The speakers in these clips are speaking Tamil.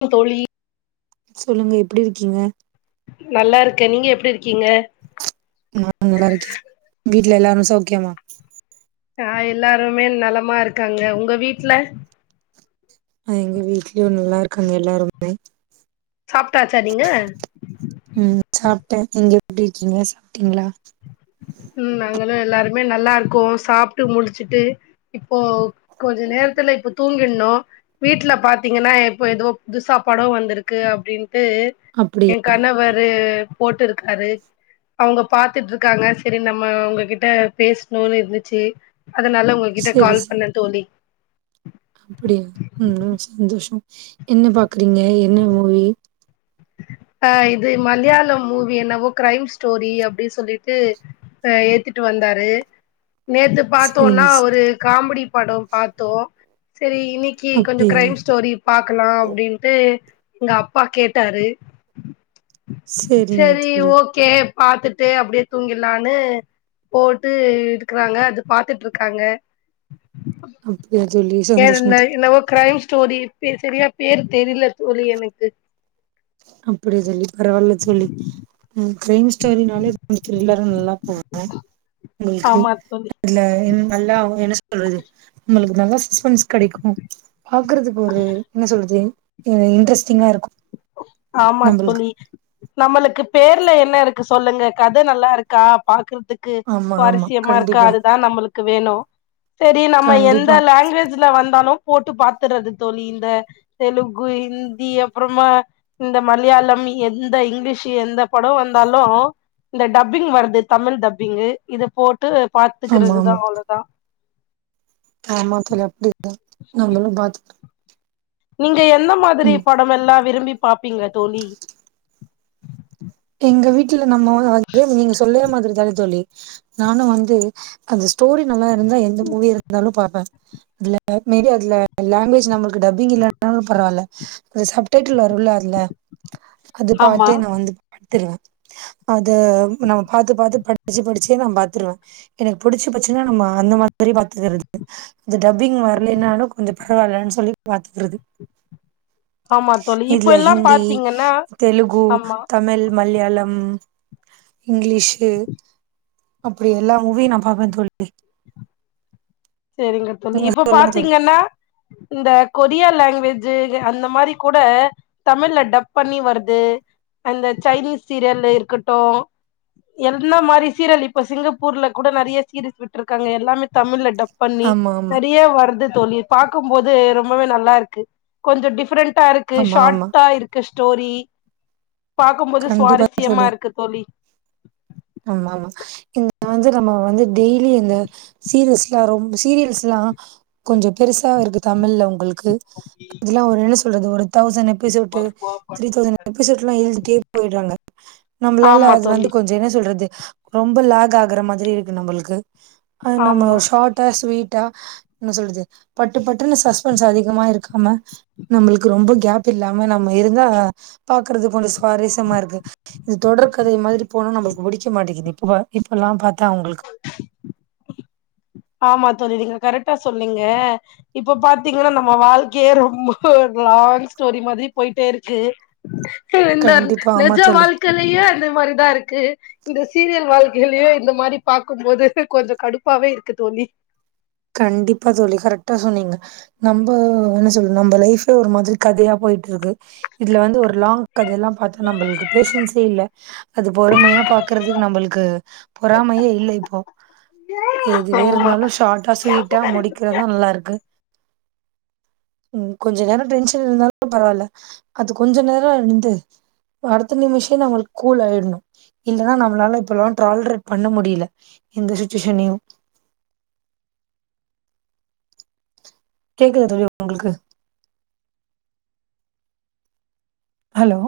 கு தோழி சொல்லுங்க எப்டி இருக்கீங்க நல்லா இருக்க நீங்க எப்டி இருக்கீங்க நா நல்லா இருக்க வீட்ல எல்லாரு சௌக்கியமா ஆ எல்லாருமே நலமா இருக்காங்க உங்க வீட்ல ஆ எங்க வீட்லயு நல்லா இருக்காங்க எல்லாருமே சாப்ட்டாச்சா நீங்க ம் சாப்ட்ட நீங்க எப்டி இருக்கீங்க சாப்ட்டீங்ளா ம் நாங்களு எல்லாருமே நல்லா இருக்கோ சாப்ட்டு முடிச்சுட்டு இப்போ கொஞ்ச நேரத்துல இப்ப தூங்கிட்ணு வீட்ல பாத்தீங்கன்னா இப்ப ஏதோ புதுசா படோ வந்திருக்கு அப்டின் டு எ அப்டியா கணவரு போட்டுருக்காரு அவங்க பாத்துட்ருக்காங்க சரி நம்ம உங்ககிட்ட பேசணுனு இருந்துச்சு அதனால உங்க கிட்ட செரி கால் செரி பண்ண தோழி அப்டியா ம் ம் சந்தோஷோ என்ன பாக்குறீங்க என்ன மூவி ஆ இது மத்யான மூவி என்னவோ க்ரைம் ஸ்டோரி அப்டி சொல்லிட்டு அ ஏத்துட்டு வந்தாரு நேத்து பாத்தோன்னா செரிங்க ஸ் ஒரு காமெடி படோ பாத்தோ சேரி இன்னிக்கி கொஞ்சோ அப்டியா க்ரைம் ஸ்டோரி பாக்கலா அப்டின்ட்டு எங்க அப்பா கேட்டாரு செரிங்க சரி தோழி ஓகே பாத்துட்டு அப்டியே தூங்கிலான்னு போட்டு இருக்குறாங்க அது பாத்துட்டு இருக்காங்க அப்டியா [unintelligible] தோழி இந்த சந்தோஷம் தோழி என்னமோ க்ரைம் ஸ்டோரி செ செரியா பேர் தெரில தோழி எனக்கு அப்படியா தோழி பரவால்ல தோழி ம் க்ரைம் ஸ்டோரினாலே கொஞ்ச த்ரில்லரா நல்லா போகு உங்களுக்கு ஆமா தோழி அதுல நல்லா என்ன சொல்றது உங்களுக்கு நல்லா சஸ்பென்ஸ் கடைக்கு பாக்குறதுக்கு ஒரு என்ன சொல்றது அ இன்ட்ரெஸ்டிங்கா இருக்கு ஆமா நம்மளுக்கு தோழி நம்மளுக்கு பேர்ல என்ன இருக்கு சொல்லுங்க கத நல்லா இருக்கா பாக்குறதுக் கு ஆமா ஆமா சுவாரசியமா இருக்கா கண்டிப்பா அதுதா நம்மளு கு வேணு சேரி நம்ம எந்த கண்டிப்பா லங்குவேஜ்ல வந்தாலு போட்டு பாத்துறது தோழி இந்த தெலுங்கு ஹிந்தி அப்புறமா இந்த மலையாளம் எந்த இங்லீஷ் எந்த படோ வந்தாலு இந்த டப்பிங் வருது தமிழ் டப்பிங்கு இத போட்டு ஆமா பாத்துக்கிறதுதா ஆமா அவ்ளதா ஆமா தோழி அப்டிதா நம்மலு பாத்துக்கலா நீங்க எந்த மாதிரி படம் எல்லா விரும்பி பாப்பீங்க தோழி எங்க வீட்ல நம்ம வந்து நீங்க சொல்லே மாதிரி தான தோழி நானு வந்து அந்த ஸ்டோரி நல்லா இருந்தா எந்த மூவி இருந்தாலு பாப்ப இல்ல மேரி அதுல லாங்குவேஜ் நம்மளுக்கு டப்பிங் இல்லாட்னாலு பரவால்ல அந்த சப் டைட்டில் வருல்ல அத்ல அது ஆமா பாத்து நா வந்து பாத்துருவ அத நம்ம பாத்து பாத்து படிச்சு படிச்சே நா பாத்துருவ எனக்கு புடிச்சிபெ போச்சுனா நம்ம அந்த மாதிரி பாத்துக்குறது இந்த டப்பிங் வர்லேன்னாலு கொஞ்ச பரவால்லன் சொல்லி பாத்துக்குறது ஆமா தோழி இப்ப எல்லா ஹிந்தி பாத்தீங்கன்னா தெலுகு ஆமா தமிழ் மல்யாளம் இங்கிலீஷு அப்படி எல்லா மூவியும் நா பாப்ப தோழி சேரிங்க தோழி நீங்க இப்ப சொல்லுங்க தோழி பாத்தீங்கன்னா இந்த கொரியா லாங்வேஜு அந்த மாரி கூட தமிழ்ல டப் பண்ணி வருது அந்த சைனீஸ் சீரியல்ல இருக்கட்டு என்ன மாரி சீரியல் இப்ப சிங்கப்பூர்ல கூட நறைய சீரிஸ் விட்ருக்காங்க எல்லாமே தமிழ்ல டப் பண்ணி ஆமா ஆமா சரியா வர்து தோழி பாக்கும்போது ரொம்பவே நல்லா இருக்கு கொஞ்சொ டிஃப்ரெண் ட்டா இருக்கு ஆமா ஆமா ஷாட்டா இருக்கு ஸ்டோரி பாக்கும்போது கண்டிப்பா சுவாரஸ்யமா இருக்கு தோழி ஆமாமா இந்த வந்து நம்ம வந்து டெய்லி இந்த சீரிஸ்லா ரொம்ப சீரியல்ஸ்லா கொஞ்சப் பெருசா இருக்கு தமிழ்ல உங்களுக்கு அதுல்லா ஒரு என்ன சொல்றது ஒரு தௌசண் எபிசோட்டு த்ரீ தௌசண் எபிசோட்லா எழுதிட்டே போய்ட்றாங்க நம்ப்ளால ஆமா அது வந்து தோழி கொஞ் ச என்ன சொல்றது ரொம்ப லாக் ஆகுற மாதிரி இருக்கு நம்மளுக்கு அது நம்ம ஆமா ஷாட் டா ஸ்வீட்டா என்ன சொல்றது பட்டு பட்டுன்னு சஸ்பென்ஸ் அதிகமா இருக்காமா நம்மளுக்கு ரொம்ப கேப் இல்லாம நம்ம இருந்தா அதா பாக்குறது கொஞ்சொ சுவாரஸ்யமா இருக்கு இது தொடர் கதை மாதிரி போனா நம்மளுக்கு புடிக்க மாட்டிக்கிது இப்ப இப்பல்லா பாத்தா உங்களுக்கு ஆமா தோழி நீங்க கரெக்ட்டா சொன்னீங்க இப்போ பாத்தீங்கன்னா நம்ம வாழ்க்கையே ரொம்ப ஒரு லாங் ஸ்டோரி மாதிரி போயிட்டே இருக்கு இந்தா கண்டிப்பா ஆமா நெஜொ தோழி வாழ்க்கலயே அந்த மாரிதா இருக்கு இந்த சீரியல் வாழ்க்கைலையு இந்த மாரி பாக்கம்போது கொஞ்சொ கடுப்பாவே இருக்கு தோழி கண்டிப்பா தோழி கரெக்ட்டா சொன்னீங்க நம்ப என்ன சொல்ல நம்ம லைஃபே ஒரு மாதிரி கதையா போய்ட் ருக்கு இதுல வந்து ஒரு லாங்க் கதல்லா பாத்தா நம்பளுக்கு பேஷன்ஸே இல்ல அது பொறுமையா பாக்குறதுக்கு நம்பளுக்கு பொறாமையே இல்ல இப்போ எதுவே ஆமா இருந்தாலு ஷாட்டா ஸ்வீட்டா முடிக்கிறதா நல்லா இருக்கு [inaudible] ம் கொஞ்ச நேரொ டென்ஷன் இருந்தாலு பரவால்ல அது கொஞ்ச நேரொ இருந்து அடுத்த நிமிஷொ நம்மளுக் கூல் ஆய்ட்ணு இல்லன்னா நம்ளால இப்பல்லா ட்ரால்ரேட் பண்ண முடில எந்த சுச்சுவேஷனையு கேக்குதா தோழி உங்கள்க்கு ஹலோ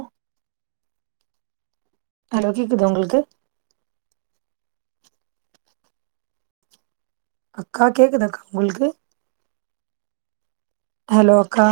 ஹலோ கேக்குதா உங்களுக்கு அக்கா கேக்குதாக்கா உங்கள்க்கு ஹெலோ அக்கா